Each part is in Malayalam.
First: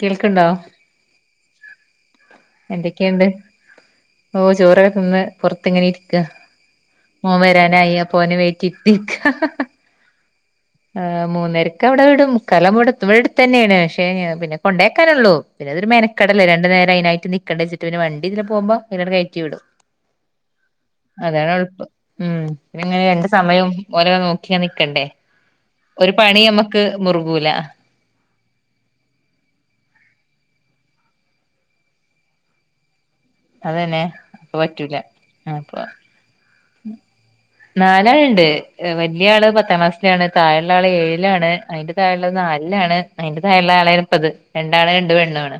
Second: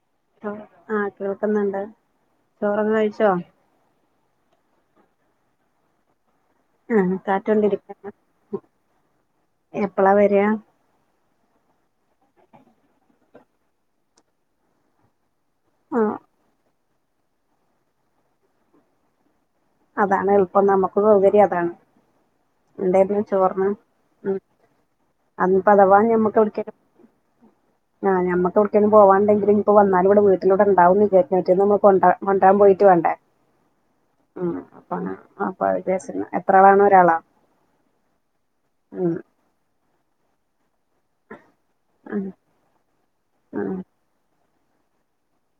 കേൾക്ക്ണ്ടോ ആഹ കേൾക്കുന്നുണ്ട് ചോറൊക്കെ എന്തൊക്കെയുണ്ട് കഴിച്ചോ ഓ ചോറൊക്കെ തിന്ന് പുൊറത്ത്ങ്ങനെ ഇരിക്ക ആഹ് ഓൻ വരാന അയ്യ കാറ്റൊണ്ടിരിക്കാണ് പോന വേറ്റിട്ടക്ക എപ്പളാ വരിക ആ് മൂന്നരക്ക് അവിടെ വിടും കലമട ഇവിടെടുത്ത് തന്നെയാണ് പക്ഷെ പിന്നെ കൊണ്ടേക്കാനുള്ളൂ പിന്നെത ഒരു ആഹ് മനക്കടല്ല രണ്ട നേരം അതിനായിട്ട നക്കണ്ടെച്ചി് പിന്ന വണ്ടിതിൽ പോക്പോൾ അട് കയറ്റി വിടും അതാണ് എളുപ്പം നമുക്ക് സൗകര്യം അതാണ് ഉളപ്പ ഉ പിന്ന ഇങ്ങനെ എന്തായിരുന്നു രണ്ട് ചോറിന് സമയവും ഓലോ ഉം നോക്കിയ ണ്ടേ അന്നിപ്പോ അഥവാ ഒരു പണി നമ്മക്ക് മുറുകൂല ആ് ഞമ്മ ക്ക പോവാണ്ടെങ്കില ഇപ്പൊ വന്നാല ഇടെ വീട്ടിലൂടെണ്ടാവന്ന് വിചാ പറ്റ ന കൊണ്ട കൊണ്ടാൻ പോയിട്ട് വണ്ടേ അതന്നെ അപ്പ അപ്പ പറ്റൂലപ്പ വിചാരിച്ചിരുന്നു എത്ര ആളാണ് ഒരാളോ നാലാളുണ്ട് ഉം വലിയ ആള് പത്താം ക്ലാസിലാണ് ത ള്ള ആള് ഏഴാണ് അതിറെ ഉം താഴുള്ള നാലാണ് അതിന്റെ ഉം താഴുള്ള ആളായിും പത് രണ്ടാാണ് രണ്ട് പെണ്ണണ്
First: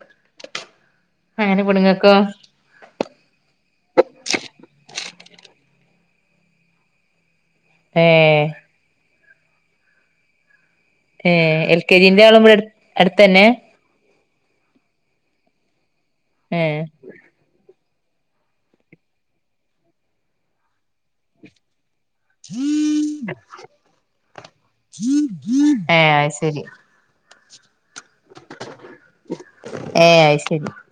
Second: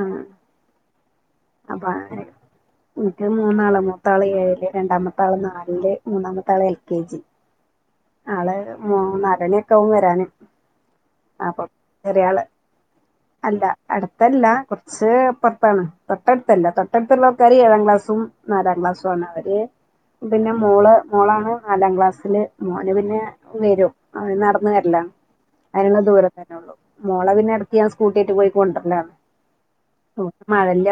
ആഹ അപ്പൊ പെണ്ണുങ്ങക്കോ ആ മട്ട മൂന്നാള് മൂത്താള് ഏഴില് രണ്ടാമത്തൊള് നാലില് മൂന്നാമത്തെ ആള് എൽ കെ ജി ഏ ആള് മൂന്നരണയൊക്കെ ആകും വരാനും ഏ അപ്പൊ എൽ കെ ജിന്റെ ചെറയാള് ആളും ഇവിടെ അടുത്തന്നെ അല്ല അടുത്തല്ല കുറ പ പറത്താണ് ഏ തൊട്ടടുത്തല്ല തൊട്ടടുത്തുള്ള ആൾക്കാര്ർ ഏഴാം ക്ലാസ് നാം ക്ലാ അവന്നെ നാം ക്ലാ മോന് പിന്നെ വരും അവന് നടന്നു വരല്ല ഏ അതിനുള്ള ദൂരെ അത് തന്നെ ശരി ഉള്ളൂ മോള പിന്നെ ഇടക്ക് ഞാൻ സ്കൂട്ടിട്ട് പോയി കൊണ്ടുവരുന്നതാണ് ഏ അത് ശരി മഴല്ല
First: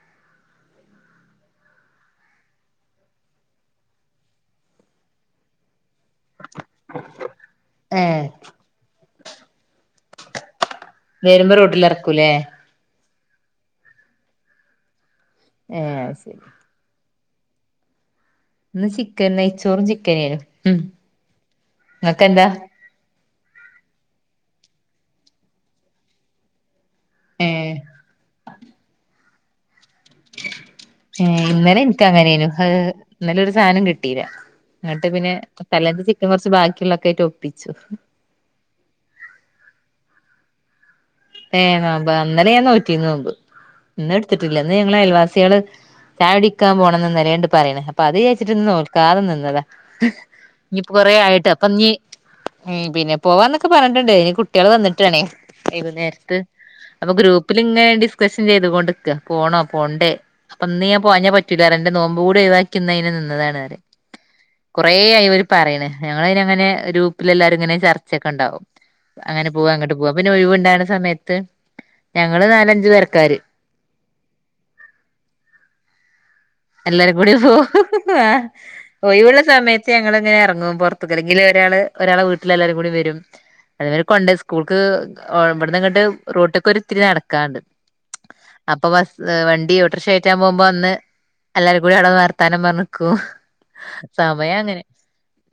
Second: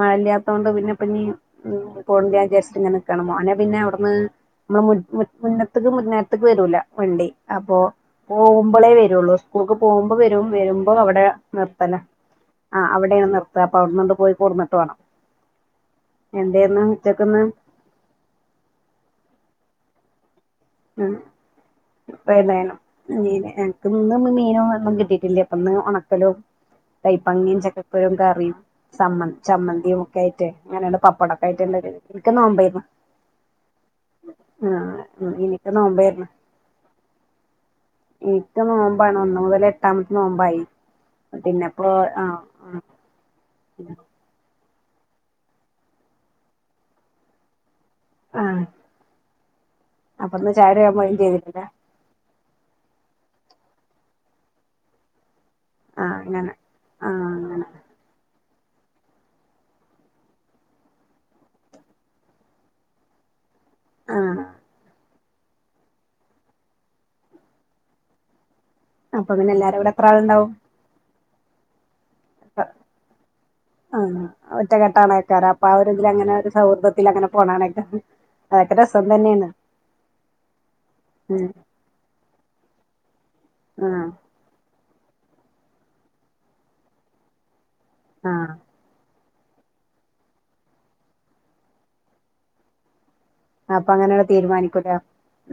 മഴല്ലാത്ത കൊണ്ട് പിന്നെ പിന്നെ പോണ്ടിയ ചച്ചങ്ങനെ നൽക്കണമോ അനെ പിന്നെ അവിടുന്ന് നമ്മൾ മുന്നത്തക്ക് മുന്നേരത്തേക്ക് വരൂല വണ്ടി അപ്പൊ ഏ പോകുമ്പോളേ വരുള്ളൂ സ്കൂക്ക് പോകുമ്പോ വര വരുമ്പോ അവിടെ വരുമ്പോ റോട്ടിൽ നിർത്തല ഇറക്കൂലേ ആ അടെ എ നിർത്ത അപ്പ അവിടന്ന കൊണ്ട് പോയി കൂർന്നട്ട് വേണം ആഹ ശരി എക്കെ മാ ഇന്ന് ചിക്കൻ നെയച്ചോറും ചിക്കനും ഉം വേുന്നേനം ീന എനക്ക് ഇന്നും മീനോ ഒന്നും കിട്ടിട്ടില്ലേ അപ്പൊന്ന് ഉണക്കലോ കൈപ്പങ്ങിയും ഏ ചക്കക്കരും കറിയുംമ്മന് ചമ്മന്തിയും ഒക്കെ ആയിട്ട് അങ്ങനെണ്ട് ഏ പപ്പടൊക്കെ ആയിട്ടുണ്ട് ഇന്നലെ എനിക്ക എനിക്ക് അങ്ങനെയനു നോമ്പായിരുന്നു ഇന്നല ഒരു സാധനം കിട്ടില്ല എന്നങ്ങിട്ട് ആഹ് പിന്നെ എനിക്ക് സ്ലത്ത് ചിക്കൻ നോമ്പായിരുന്നു കുറച്ച് ബാക്കിയുള്ളൊക്കെ ആയിട്ട് ഒപ്പിച്ചു എനിക്ക് നോമ്പാണ് ഒന്ന് മുതൽ എട്ടാമത്തെ നോമ്പായി ഏ പിന്നെപ്പോ നമ്പ് ആഹ് അന്നേെ ആഹ് ഞാൻോറ്റിന്ന് അമ്പ് ഇന്ന എടുത്തിട്ടില്ല അ ഞങ്ങള്ൾ അയൽവാസികള് ഇന്ന് ഞങ്ങള് അയൽവാസികൾ ചായകുടിക്കാൻ പോണംന്ന് നിലണ്ട് പറയേ അപ്പൊ അത് ആഹ് ചോദച്ചിട്ട്ന്ന് നോക്കാറ് നിന്നതാ അപ്പൊന്ന് ചായ ഇനിപ്പ കുടിക്കാൻ കൊറ പോലും ആയിട്ട് ചെയ്തിട്ടില്ല അപ്പൊ നീ പിന്നെ! പോവാന്നൊക്കെ പറഞ്ഞിട്ടുണ്ട് ഇനി കുട്ടികൾ വന്നിട്ടാാണ്േ ആഹ് അങ്ങനെ അ ആഹ് ഗ്രൂപ്പിൽ അങ്ങനെ ഇങ്ങനെ ഡിസ്കസ് ചെയ്തൊണ്ട് പോണോ പോണ്ടേ അപ്പൊ ഇന്ന് ഞാൻ പോഞ്ഞാ പറ്റൂില്ലറെ എന്റെ നോമ്പ് കൂടെ ഒഴിവാക്കുന്നതിെ നിന്നതാണ്രെ ആഹ് കുറെ ആായിവര് പറയണ് ഞങ്ങ ഇങ്ങനെ ഗ്രൂപ്പില എല്ലാരും ഇങ്ങനെ ചർച്ചൊക്കെ ഉണ്ടാവും അപ്പൊ അങ്ങനെ പിന്നെ പോവാ എല്ലാരും ഇവിടെ അങ്ങോട്ട് എത്ര പോവാ പിന്നെ ഒഴിവുണ്ടാണ് സമയത്ത് ഞങ്ങള് നാലഞ്ചു പേരക്കാര് ആ ഒറ്റകെട്ടാണ് വക്കാറ് അപ്പൊ അവരെതില അങ്ങനെ സൗഹൃദത്തിൽ എല്ലാരും അങ്ങനെ കൂടി പോ പോണാണേക്കാരം ആ അതൊക്കെ രസം ഒയിവുള്ള തന്നെയാണ് സമയത്ത് ഞങ്ങ എങ്ങനെ ഇറങ്ങ പുറത്തക്കല്ലെങ്ക ഉം ഒരാ ഒരാളെ വീട്ടില എല്ലാരരും കൂടി വരും അതുരെ ആഹ് കൊണ്ട് സ്കൂൾക്ക് ഇവിടന്ന് ഇങ്ങട്ട് റോട്ടൊക്കെ ഒത്തിരി നടക്കാണ്ട് ആഹ് അപ്പൊ വണ്ടി ഓട്ടോറിക്ഷ പോകുമ്പോ അന്ന് എല്ലാവരും കൂടി അവിടെ വർത്താനം പറഞ്ഞിക്കൂ അപ്പൊ അങ്ങനെയാണ് സമയം അങ്ങനെ തീരുമാനിക്കൂലേ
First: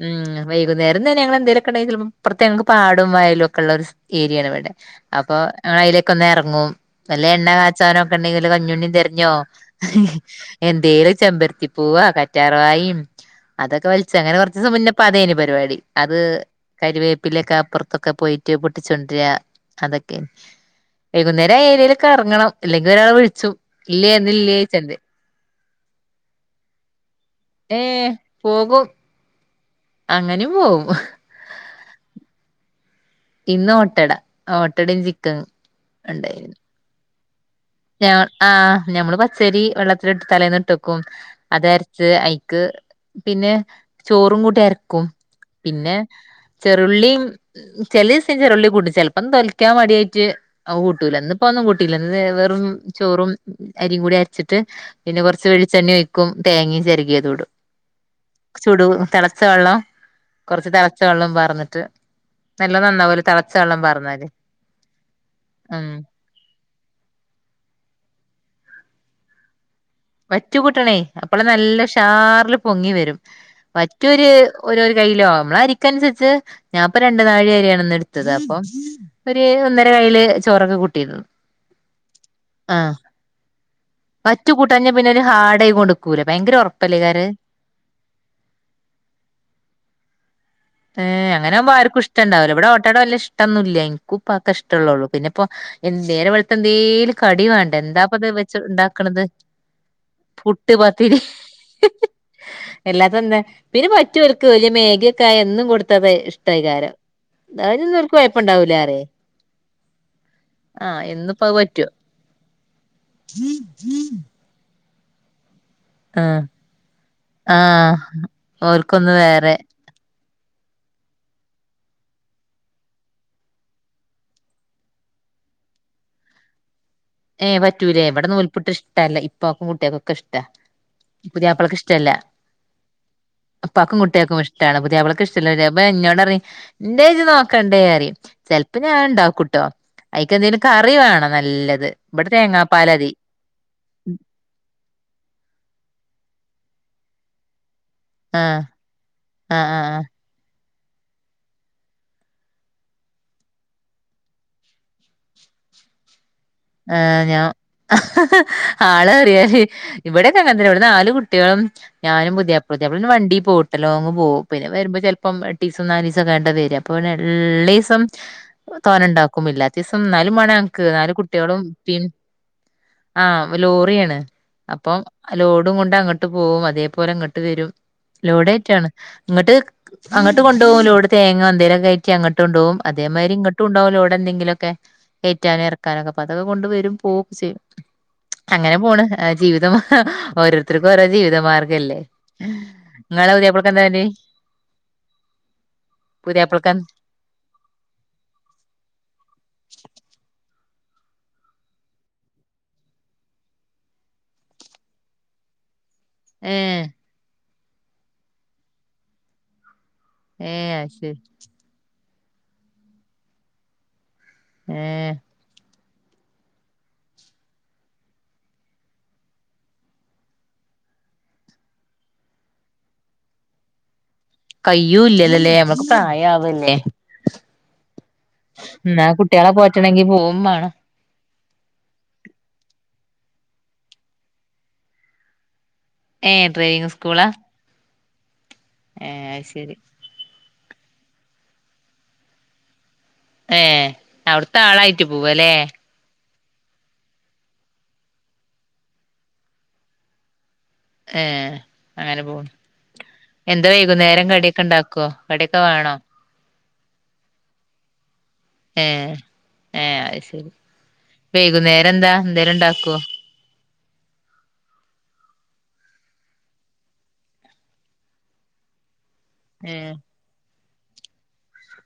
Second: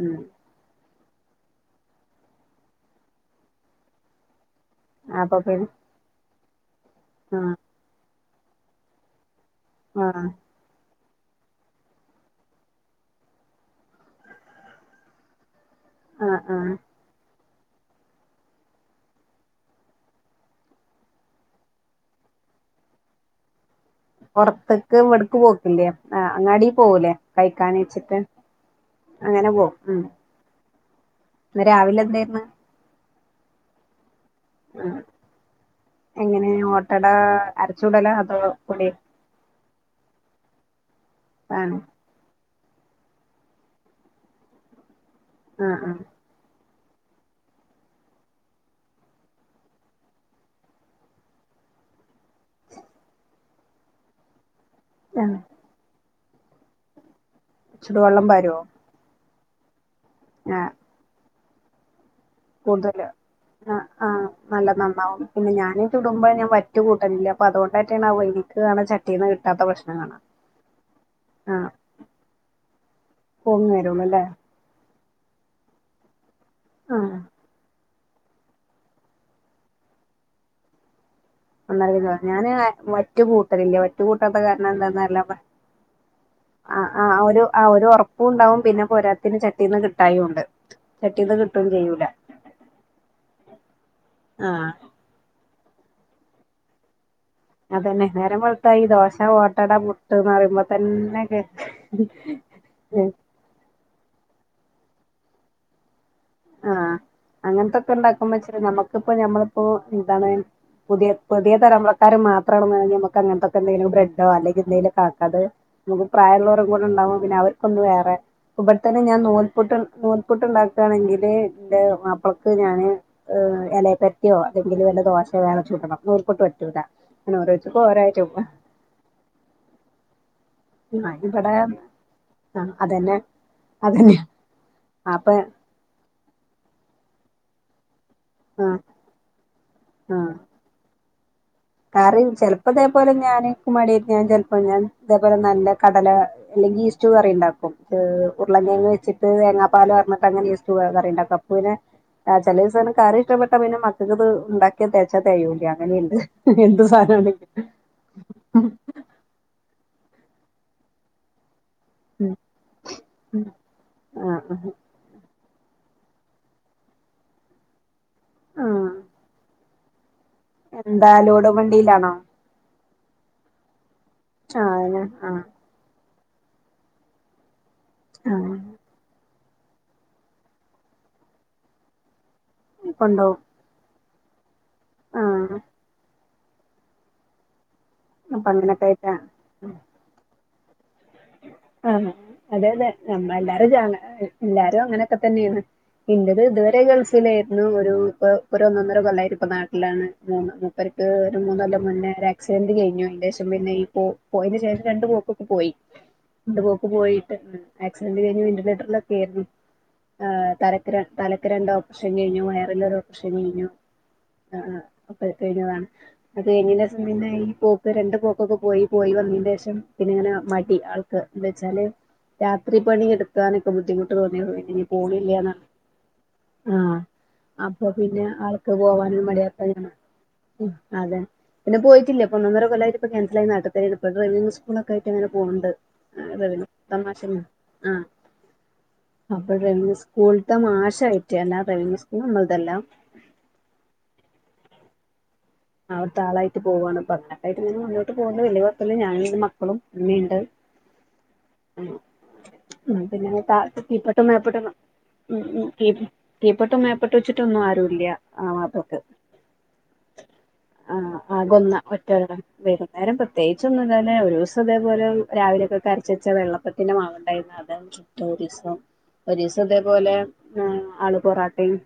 ഉം വൈകുന്ന നേരം തന്നെ ഞങ്ങ എന്തേലൊക്കെണ്ടങ്കില പ്രത്യേക പാട വയലും ഒക്കെള്ള ഒരു ഏരിയണിവിടെ അപ്പൊ ഞങ്ങ അതിലേക്ക ഒന്ന് ഇറങ്ങും നല്ല എണ്ണ ആഹ് കാച്ചാനോ ഒക്കെ ഉണ്ടെങ്കില് കഞ്ഞുണ്ണിയും തെരഞ്ഞോ ആഹ് എന്തേലും ചെമ്പരത്തി പോവാ കറ്റാർ വാഴ അതൊക്കെ വലിച്ചു അങ്ങനെ കുറച്ച് ദിവസം മുന്നപ്പ അതേനി പരിപാടി അത് ആഹ് ആഹ് കരിവേപ്പിലൊക്കെ പുറത്തൊക്കെ പോയിട്ട് പൊട്ടിച്ചുണ്ടര അതൊക്കെ വൈകുന്നേരം ആ ഏരിയയിലക്ക് ഇറങ്ങണം അല്ലെങ്കിൽ ഒരാളെ വിളിച്ചു ഇല്ല ഇല്ല ചന്തെ ആ അങ്ങാടി പോകൂലേ കൈക്കാന ഏ വച്ചിട്ട് പോകും അങ്ങനെ പോകും ഉ അങ്ങനെയും പോകും എന്ന രാവിലെ എന്തായിരുന്നു ഇന്ന് ഓട്ടട ഉം ഓട്ടടയും ചിക്കൻ ഉണ്ടായിരുന്നു ആ ആ് ഞമ്മള് പച്ചരി വെള്ളത്തിൽ ഇ് തലേന്ന് ഇട്ട വക്കും അത് ആണോ അരച്ച് പിന്നെ ചോറും കൂടി അരക്കും ആഹ് പിന്നെ ആഹ് ചെറുുള്ളിയും ചില ദിവസം ചെറുള്ളിയും കൂട്ടും ചിലപ്പം തൊലിക്കാൻ മടിയയിട്ട് കൂട്ടൂല ഇന്നിപ്പോ ന്നും കൂട്ട വെറും ചോറും അരിയും കൂടി അരച്ചിട്ട് പിന്നെ ആഹ് കുറച്ച് വെളിച്ചെണ്ണ ഉപ്പും തേങ്ങ ചിരകിയതിടും ചുടുവെള്ളം പരുമോ ച്ച വെള്ളം കുറച്ച് തിളച്ച വെള്ളം പറഞ്ഞിട്ട് കൂടുതല് ആ ആ് നല്ല നന്നാവും പിന്നെ ഞാനേ ഉം തുടുമ്പോ ഞാൻ കൂട്ടില്ല അൊ അതുകൊണ്ട തെയാണ് എനിക്ക് ചട്ടീന്ന് കിാ പ്രശ്നം കാണാ വറ്റ കൂട്ടണേ അപ്പോളെ ആഹ് നല്ല ഷാറില് പൊങ്ങി വരും പൊങ്ങി വരുള്ളൂല്ലേ പറ്റൊര് ര കല്ലോ നമ്മള അരിക്കനുസരിച്ച് ഞാൻപ്പൊ ആഹ് രണ്ട നാഴി അരിയാണ ത്തത് അപ്പം ഒരു ഒന്നര കയ്യില് ചോറൊക്കെ കൂട്ടിയിരുന്നു ഒന്നറി ഞാാന് ആഹ് മറ്റു കൂട്ടറില്ലേ ഒറ്റു കൂട്ടാത്ത വറ്റു കാരണം കൂട്ടാഞ്ഞ പിന്നെ ഒരു എന്താന്ന ഹാർഡായി കൊടുക്കൂല ഭയങ്കര ആ ആ ഉറപ്പല്ലേക്കാര് ഒരു ആ ഒരു ഉറപ്പും ഉണ്ടാവും പിന്നെ പോരത്തിന്ന് ചട്ടീന്ന് കിട്ടായുണ്ട് ഏ് അങ്ങെകുമോ ആർും ഇഷ്ടണ്ടാവല്ലോ ഇടെഓട്ടട വല്ല ഇഷ്ടൊന്ന ഇല്ല എനിക്ക ഇൊക്ക ആഹ് ഇഷ്ടുള്ളള്ളൂ പിന്നെ എ നേരെ വെളത്ത എന്തേലും കടി വേണ്ടേ അതന്നെ എന്താപ്പത് വെച്ച് നേരമ്പളത്താ ഈ ദോശ ഉണ്ടാക്കണത് ഓട്ടട മുട്ട്ന്ന് പറയുമ്പോ പുട്ട് തന്നെ കേെ ഉം എല്ലാത്തന്താ പിന്നെ പറ്റുർക്ക് വലിയ മേഗിയൊക്കെ ആ എന്നും കൊടുത്താതെ ഇഷ്ടമായികാലം ആഹ് അങ്ങനത്തൊക്കെ ഉണ്ടാക്കുമ്പോച്ച നമ്മക്കിപ്പോ ഞമ്മളിപ്പോ എന്താണ് ആഹ് പുതിയ ഇന്നിപ്പോ പുതിയ അത് പറ്റും തലമുറക്കാർ മാത്രം എത്ര നമക്ക് അങ്ങനത്തെക്കെ എന്തെിലും ബ്രെഡോ അല്ലെങ്ക എന്തെങ്കിലും കക്കാെ നമുക്ക് ആഹ് പ്രായമുള്ളവും കൂടെ ഉണ്ടാവകും പിന്നെ അവർക്കൊന്ന് ആഹ് വേറെ ഇവിടെത്തന്നെ ഓർക്കൊന്ന് ഞാൻ വേറെ നൂൽപുട്ട് പുട്ടുണ്ടാക്കാണെങ്കിൽ [unintelligible] ൻ്റെ മപ്പളക്ക് ഞാന് ഇലയെപെരട്ടിയോ അതെങ്കില് വല്ല ദോശോ വേറെചുടണം നൂ ഇപ്പ പറ്റൂല അങ്ങനെ ഏ് ഓരോരുത്തർക്കും ഓരോ പറ്റൂലേ ഇവടെ ചുടും. നൂൽപ്പുട്ട് ഇഷ്ട ല്ല ഇപ്പാക്കും കുട്ടികക്കെ ഇഷ്ടാ ഇമ്മാഞ് ഇബടെ പുതിയാപ്പളക്ക് ഇഷ്ടല്ല ആ അതന്നെ ഉപ്പാക്കും അതന്നെ കുട്ടികൾക്കും ഇഷ്ടാണ് പ്പതേ അവളക്ക് അപ്പൊ ഇഷ്ടല്ല ര പ്പ ന്നോട് റി എന്റെ ഇത് നോക്കണ്ടേറിയും ആഹ് ചെലപ്പ ഞാൻ ഇണ്ടാക്കുംട്ടോ അയിക്കെന്തേിലും കറി വേണം നല്ല കറിം ചെലപ്പോതേപോലെ ഞാന് ക്കു മടിക്കാണ് ചെലപ്പോ ഞാൻ തേപോലെ നല്ല കടല അല്ലെങ്കി ഇഷ് ടുക്കറി ഇണ്ടാക്കും എ് ആഹ് ഉരുളകിഴങ്ങ് വച്ചിട്ട് തേങ്ങാ ആഹ് പാല് ആഹ് പാർന്നിട്ടങ്ങനെ ഇസ് ടു കറിണ്ടാക്കും അപ്പുനെ ആ ചെലീസാണ് കറി ഇഷ്ടപ്പെട്ടാ പിന്നെ മക്കൾക്ക് ഇത് ഇണ്ടാക്കിയ തേച്ചാ തെകയൂല അങ്ങനീണ്ട് ആ ഞാ ആള് ഏറിയാല് ഇവിടെക്കെ അങ്ങനെ തന്നെ ഇവിടെ നാല് കുട്ട്യാളും ഞാനും പുതിയാപ്പളിം പുതിയാപ്പിള പിന്നെ വണ്ടി പോവുട്ട ലോങ്ങും പോവും ആഹ് പിന്നെ ആഹ് വരുമ്പോ ചെലപ്പം ര ണ്ടീസം നാലീസം കഴിഞ്ഞിട്ട വര അപ്പ പിന്നെള്ളിസം ആഹ് തോരൻ ഇണ്ടാക്കും ഇല്ലാത്തീസം ന ഒരു മണിയംക്ക് ആര് കുട്ട തൂടെവണ്ടിലാണോ ആഹ് ലോറിയാണ് അപ്പം ആഹ് ആഹ് ലോഡും കൊണ്ട് അങ്ങട്ട് പോവും അതേപോലെ ഇങ്ങട്ട് വരും ആഹ് ലോഡേറ്റാണ് ഇങ്ങട്ട് അങ്ങട്ട് കൊണ്ടോവും ലോഡ് തേങ്ങ എന്തേലൊക്കെയറ്റി അങ്ങോ ഇുണ്ടകും അതേമാതിരി കൊണ്ടോവും അതേമാരി കൊണ്ടോവും ഇങ്ങട്ടുംണ്ടാവും ലോഡെ ന്തെലൊക്കെ ആഹ് കേറ്റാനും ഇറക്കാനൊക്കെ പ്പതൊക്കെ കൊണ്ട് വരും പോവുക്കെ ചെയ്യും അപ്പൊ അങ്ങനെ പോണ് അങ്ങനൊക്കായിട്ടാ ജീവിതം ഓരോരു ആഹ് മെ അതെതെ നിങ്ങളെ നമ്മ എല്ലാരും പുതിയാപ്പളക്ക് എന്താ ജാങ പണി എല്ലാരും അങ്ങനൊക്കെ തന്നെണ് ഇല്ലത് പുതിയാപ്പളക്ക് ഇതുവരെ ഗൾഫിലായിരുന്നു ഒരു പ്പ ഒരു ഒന്നൊന്നര കൊല്ലായിട്ട് ഇപ്പൊ നാട്ടിലാണ് മന്ന് അവരക്ക് ഒരു മൂന്നൊല്ലം മുന്നേ ഒര ആക്സിഡന്റ് കഴിഞ്ഞു അയിൻ്റെഷം പിന്നെ ഈ പോ പോയേന് ശേഷം രണ്ടു പോക്ക്‌ പ്പോ പോയി ഏ രണ്ട്പോക്ക് പോയിട്ട് ഉം ആക്സിഡന്റ് കഴിഞ്ഞ് വെന്റിലേറ്ററിലൊക്കെ ആയിരുന്നു ആ ഏ തലക്ക് അത് ര ശരി തലക്ക് രണ്ടോ പ്പറേഷ ഷൻ കയിഞ്ഞു വയറില് ഒരോപ്പറേഷൻ കയിഞ്ഞു ആ ആ ഏ അപ്പ കയിഞ്ഞതാണ് അത് കയിഞ്ഞേൻ്റെ ശേഷം പിന്നെ ഈ പോക്ക് രണ്ട് പോക്കൊക്കെ പോയി പോയി വന്നിന്റെഷം പിന്നെങ്ങനെ അ മയി യി ആൾക്ക് ന്താച്ചാല് രാത്രി പണി എടുക്കാനൊക്കെ ബുദ്ധിമു കയ്യും ഇല്ലല്ലോലേ നമ്മളക്ക് പ്രായ ആവല്ലേ ആഹ് അപ്പൊ പിന്നെ ആൾക്ക് പോവാനൊരു മടി കുട്ടികളെ [unintelligible] പോറ്റണെങ്കി പോവും ഉം വേണം അതെ പിന്നെ പോയിട്ടില്ല ഇപ്പൊ ഒന്നൊന്നര കൊല്ലായിട്ട് പ്പോ ക്യാൻസലായി നാട്ടിതന്നെ ഇരുപ്പ് ഡ്രൈവിംഗ് സ്കൂളൊക്കെ ആയിട്ട് ഇങ്ങനെ പോണ്ട് ആ ഏ അതതന്നെ ഡ്രൈവിങ് സ്കൂളാ തമാശന്നെ ആഹ് ഏ അത് അപ്പ ശരി ഡ്രൈവിംഗ് സ്കൂളത്തെ മാഷായിട്ട് അല്ലാതെ ഡൈവിംഗ് സ്കൂള് നമ്മളതല്ല അഏ അവിടുത്തെ ആളായിട്ട് പോവും അവിടുത്തെ ആളായിട്ട് പോവാണ് അപ്പൊ അങ്ങനൊക്കായിട്ട് ങ്ങനെ മുന്നോട്ട് പോണ്ട് വല്ല്യ കൊഴപ്പല്ല്യ ഞാനും ൻ്റെ മക്കളും ഉമ്മേംണ്ട് ഏ അങ്ങനെ പോണ് ഉം പിന്നെങ്ങ് എന്താ താഴത്തും വൈകുന്നേരം കിപ്പട്ടും മേപ്പട്ടും കടിയൊക്കെ ഒന്ന് ഉണ്ടാക്കുവോ ഉം കടിയൊക്കെ ഉം വേണോ കിപ് കിപ് കീപ്പട്ടും മേപ്പട്ട് വച്ചിട്ടൊന്നും ആരൂല്ല എഹ് ഏഹ് അയ് ആ ആകൊന്ന ഒറ്റയാള എന്തേലും ഉണ്ടാക്കുവോ വൈകുന്നേരം പ്രത്യേയ് ച്ച് ഒന്നുലോലേ ഒരുസം ഇതേപോലെ രാവിലെക്കൊക്കെ അരച്ചെച്ച വെള്ളപ്പത്തിൻ്റെ മാവുണ്ടായിരുന്നു അതും [unintelligible] [unintelligible] ഒരിസം ഏ ഇതേപോലെ എ് ആള് പൊറാട്ടേയും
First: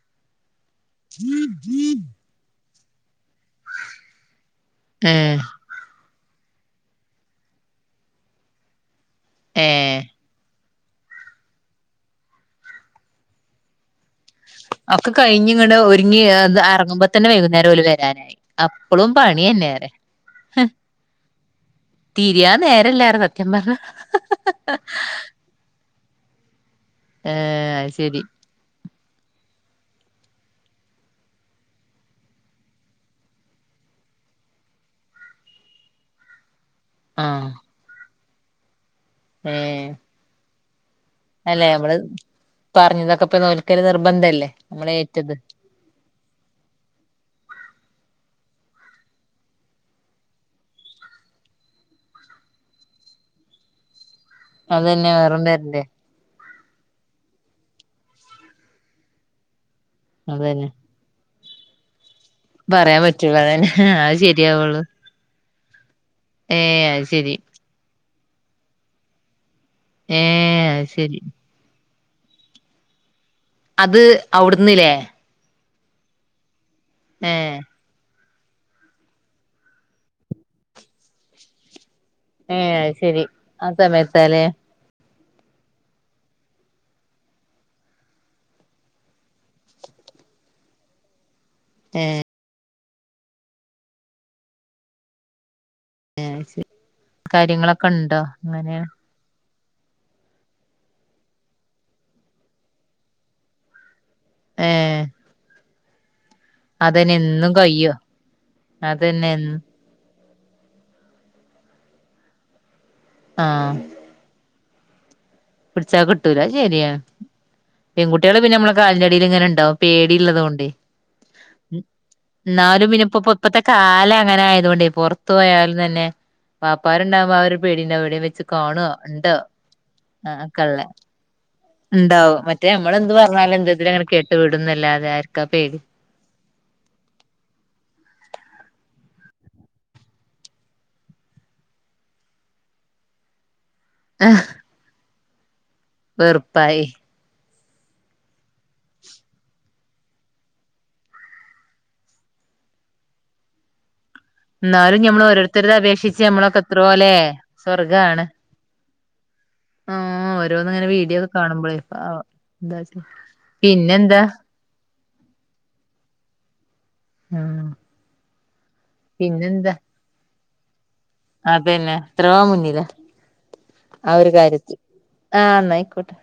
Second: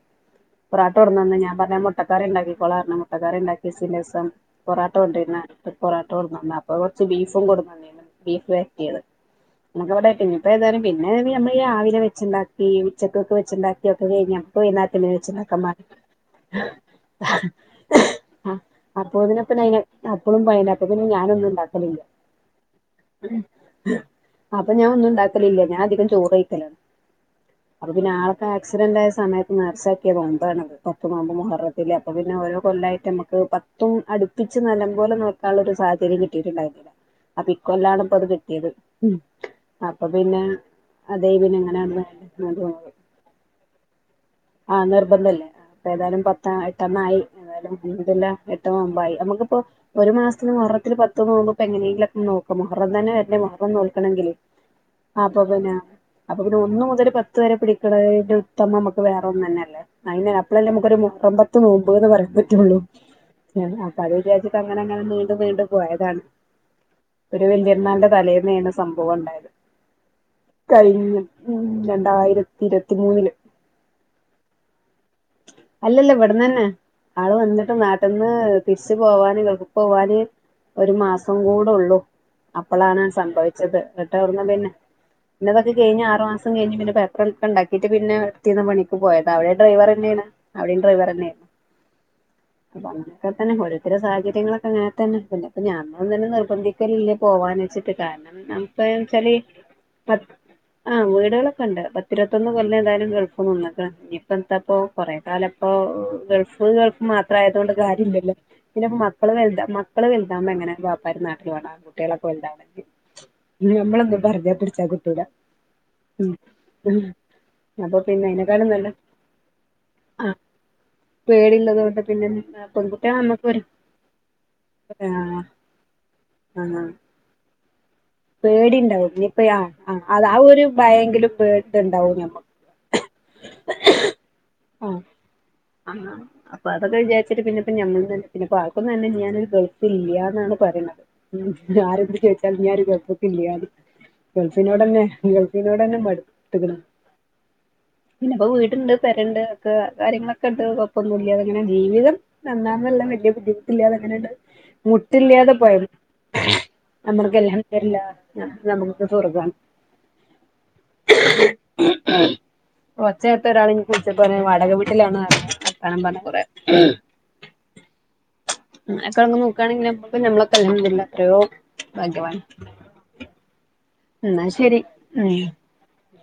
പൊറാട്ട കൊടന്നന്ന് ഞാൻ പറഞ്ഞ് ഞാൻ മുട്ടക്കറിണ്ടാക്കിക്കോളാറഞ്ഞ് മുട്ടക്കറി ഇണ്ടാക്കിസം സിലസം പൊറോട്ട ഏ കൊണ്ടരണപ്പ പോറാ ട്ട കൊടന്നന്ന് അപ്പൊ കൊറച്ച് ബീഫും കൊടന്നന്നേന്നു ബീഫ് വരട്ടിയത് ഏ മുഴോനായിട്ട് ഇഞിപ്പ ഏതായാലും പിന്നെ ഞമള് രാവിലെ വെച്ചുണ്ടാക്കി ഉച്ചക്കൊക്കെ വെച്ചുണ്ടാക്കി ഒക്കെ കയിഞ്ഞോ ഒക്കെ കഴിഞ്ഞ് ഇങ്ങട് ഒരുങ്ങി എന്താ എറങ്ങുമ്പ തന്നെ വൈകുന്നേരം ലും ലേ ആ അപ്പ ഇതിനെപ്പന്നയിനാ അപ്പഴും വൈന്നേരത്തിക്കൊന്നും ഞാനൊന്നും ഇണ്ടാക്കലില്ല തിരിയാ നേരല്ലാരും സത്യം പറഞ്ഞ അപ്പൊ ഞാൻ ഒന്നും ഉണ്ടാക്കലില്ല ഞാൻ അധികം ചോർ കൈക്കളാണ് ഏ അത് ശരി ആൾക്ക് ആക്‌സിഡന്റ് സമയത്ത് നാശച്ചാക്കിയ പോകുമ്പാണ് പത്ത് നോ മ്പ് മുഹ്രത്തിലെ അപ്പൾ പിന്നെ ഓരോ കൊല്ലായിട്ട് നമുക്ക് പത്തും അടുപ്പി നല്ലം പോലെ നോക്കാനുള്ള ഒരു സാഹര്യം കിട്ടിയിട്ടുണ്ടായിരുന്നു അപ്പൊ ആഹ് ഇക്കൊ കൊല്ലാണ് ഇപ്പൊ അത് കിട്ടിയത് ഏ അപ്പൊ പിന്നെ അതെ പിന്നെ അല്ലെ നമ്മള് എങ്ങനെയ പറഞ്ഞതൊക്കെ ഇപ്പൊ നോൽക്കല് നിർബന്ധല്ലേ ആഹ നമ്മള് നിർബന്ധം ഏറ്റത് അല്ലേ അപ്പൊ ഏതായാലും പത്ത എട്ടെണ്ണം ആയി ഏതായാലും അല്ല എട്ടോവുമമ്പായി നമുക്കിപ്പോ ഒരു മാസത്തിന് മറത്തിൽ പത്തോന്ന്ോവുമോപ്പോ എങ്ങനെങ്കിലുംക്ക നക്കോ ഒറം തന്നെ വ ആ നോക്കണമെങ്കിൽ അതെന്നെ വെറും വരണ്ടേ അ പിെ ഒന്ന മുതൽ പത്ത് വരെ പിടിക്കണതിന്റെ ഉത്തമ നമുക്ക് വേറെ ഒന്നും തന്നെ അല്ലേ അയിന അപ്പളല്ലെ അതന്നെ നമുക്ക് ഒരുറമ്പ മൻമ്പ്ന്ന് പറയ പ പറയാൻ പറ്റൂല അതന്നെ പഴയ അത് ഒരു രാജ്യത്ത് അങ്ങനെ ശരിയാവുള്ളു അങ്ങനെ വീണ്ടും വീണ്ടും അ ഏ അത് ശരി ഒരു വലിയന്നാന്റെ തലേന്ന്ാണ് സംഭവം ഉണ്ടായത് ഏ അത് ശരി കഴിഞ്ഞ രണ്ടായിരത്തി ഇരുപത്തി മൂന്നില് അത് അവിട്ന്നല്ലേ അല്ലല്ല ഇവിടന്ന് തന്നെ ആള് വന്നിട്ട് നാട്ട ന്ന് തിരിച്ച് പോവാന് ഗൾഫിക്ക് പോവാന് ഒരു മാസം കൂടെള്ളൂ ഏ അത് അപ്പളാണ് ശരി ആ സംഭവിച്ചത് ന്നിട്ട് സമയത്താലേ അവിടന്ന് പിന്നെ പിന്നതൊക്കെ കഴഞ്ഞ് ആറ് മാസം കഴിഞ് പിന്ന പേപ്പറ ഒക്കെണ്ടാക്കിട്ട് പിന്നെ റ്റിന്ന പണി പോയത് അവിടെ ഡ്രൈവർന്നെയാണ് അവിടെയും ഡ്രൈവർന്നെയാണ് ആ അപ്പൊ അങ്ങൊക്കെ തന്നെ ഒത്തര സാഹചര്യങ്ങളൊക്കെ നങ്ങനത്തെന്നെ അപ്പൊ ഞാനന്നെ നിർബന്ധിക്കല്ലല്ലേ പോവൻ കാര്യങ്ങളൊക്കെ വെച്ചിട്ട് ഉണ്ടോ കാരണം നമു അങ്ങനെ വെച്ചാ പ ആ വീടുകളൊക്കെ ഉണ്ട് പത്തിരുപത്തൊന്ന് കൊല്ല ഏതായാലും ഗൾഫംന്നൊക്കെ ഇത്തെപ്പോ ഏഹ് കൊറ കാലപ്പോ പ്പം അതന്നെ മാത്രം എന്നും ആതത് കൊണ്ട് കയ്യോ കാര്യല്ലല്ലോ പിന്നെ അതന്നെ മക്കള് എന്നും മക്കള് ്പോ എങ്ങനെ വാപ്പാർ നാട്ടിൽ വേണം കുട്ടികളൊക്കെ ഉല്ലാണെങ്കിൽ ആഹ് നമ്മളെ പറ ച്ച കിട്ടൂല പിടിച്ചാ ഉം കിട്ടൂല ശരിയ ഉം അപ്പൊ പെൺകുട്ടികളെ പിന്നെ അയിനെക്കാളും നമ്മളെ നല്ലത് കാലിന്റെടിയിൽ ഇങ്ങനെ ഉണ്ടാവും പേടി ആഹ് ഉള്ളത കൊണ്ട് പേടിള്ളത് കൊണ്ട് പിന്നെ എന്നാലും പെൺകുട്ടികളെ പിനിപ്പോ നമ്മക്ക് ഇപ്പത്തെ ഒരു കാലം അങ്ങനെ ആയത കൊണ്ട് പുറത്തു ആഹ് പോയാലും തന്നെ ആഹ് വാപ്പാർണ്ടാവ്പോ അവര് പേടീന്റെ എവിടെയും വെച്ച് കാണു ഉണ്ട് ഭയങ്കര പേ ഉണ്ടാവും മറ്റേ നമ്മളെന്ത് പറഞ്ഞാലും എന്തെതിലും അങ്ങനെ കേട്ടു ആഹ് വിടുന്നല്ലാതെ ആർക്കാ പേടി ആഹ് അപ്പൊ അതൊക്കെ വിചാരിച്ചട്ട് പിന്നപ്പ മ്മളും പിന്നെപ്പ ആർക്കൊന്ന തന്നെ ഞാനൊ ഒരു ഗൾഫ ഇല്ലന്നാണ് പറയത് ആരെന്തെന്ന് ചോച്ചാൽ ഞാനൊ ഒരു ഗൾഫ ഗൾഫിനോട്ന്നെ ഗൾഫിനോട്ന്നെ മടുതുക്കണ വെറുപ്പായി [unintelligible] പിന്നെ ഇപ്പൊ വീടുണ്ട് പെരണ്ട് ഒെ കാര്യങ്ങളൊക്കെ ഉണ്ട് കൊഴപ്പം ഒന്നുല്ല ങ്ങനെ ജീവിതം നന്നാണല്ലാം വ ബുദ്ധിമുട്ടല്ലാതെ അങ്ങനെയണ്ട് എന്നാലും ഞമ്മൾ മുട്ടില്ലാതെ ഓരോരുത്തരത് പോയത് അപേക്ഷിച്ച് ഞമ്മളൊക്കെ എത്രോ ല്ലേ നമ്മക്കെല്ലാം എല്ലാ നമുക്ക് ത് സ്വർഗം ആണ് ആഹ ഓരോന്ന് ഇങ്ങനെ വീഡിയോ ഒക്കെ കാണുമ്പോളേ എന്താ ഒച്ചേർത്ത ഒരാൾ എനിക്ക് പിന്നെ വിളിച്ചപ്പോ എന്താ പറഞ്ഞു വാടക വർത്താനം പറഞ്ഞ കുറേ ആഹ് അക്ക നോക്കയാണെങ്കിൽ അ നമ്മളൊക്കെ അല്ലല്ല ആ പിന്നെത്ര മുന്നില ആ ഒരു എന്നാ കാര്യത്തിൽ ശരി ഉം ആഹ്ന്ന ആയിക്കോട്ടെ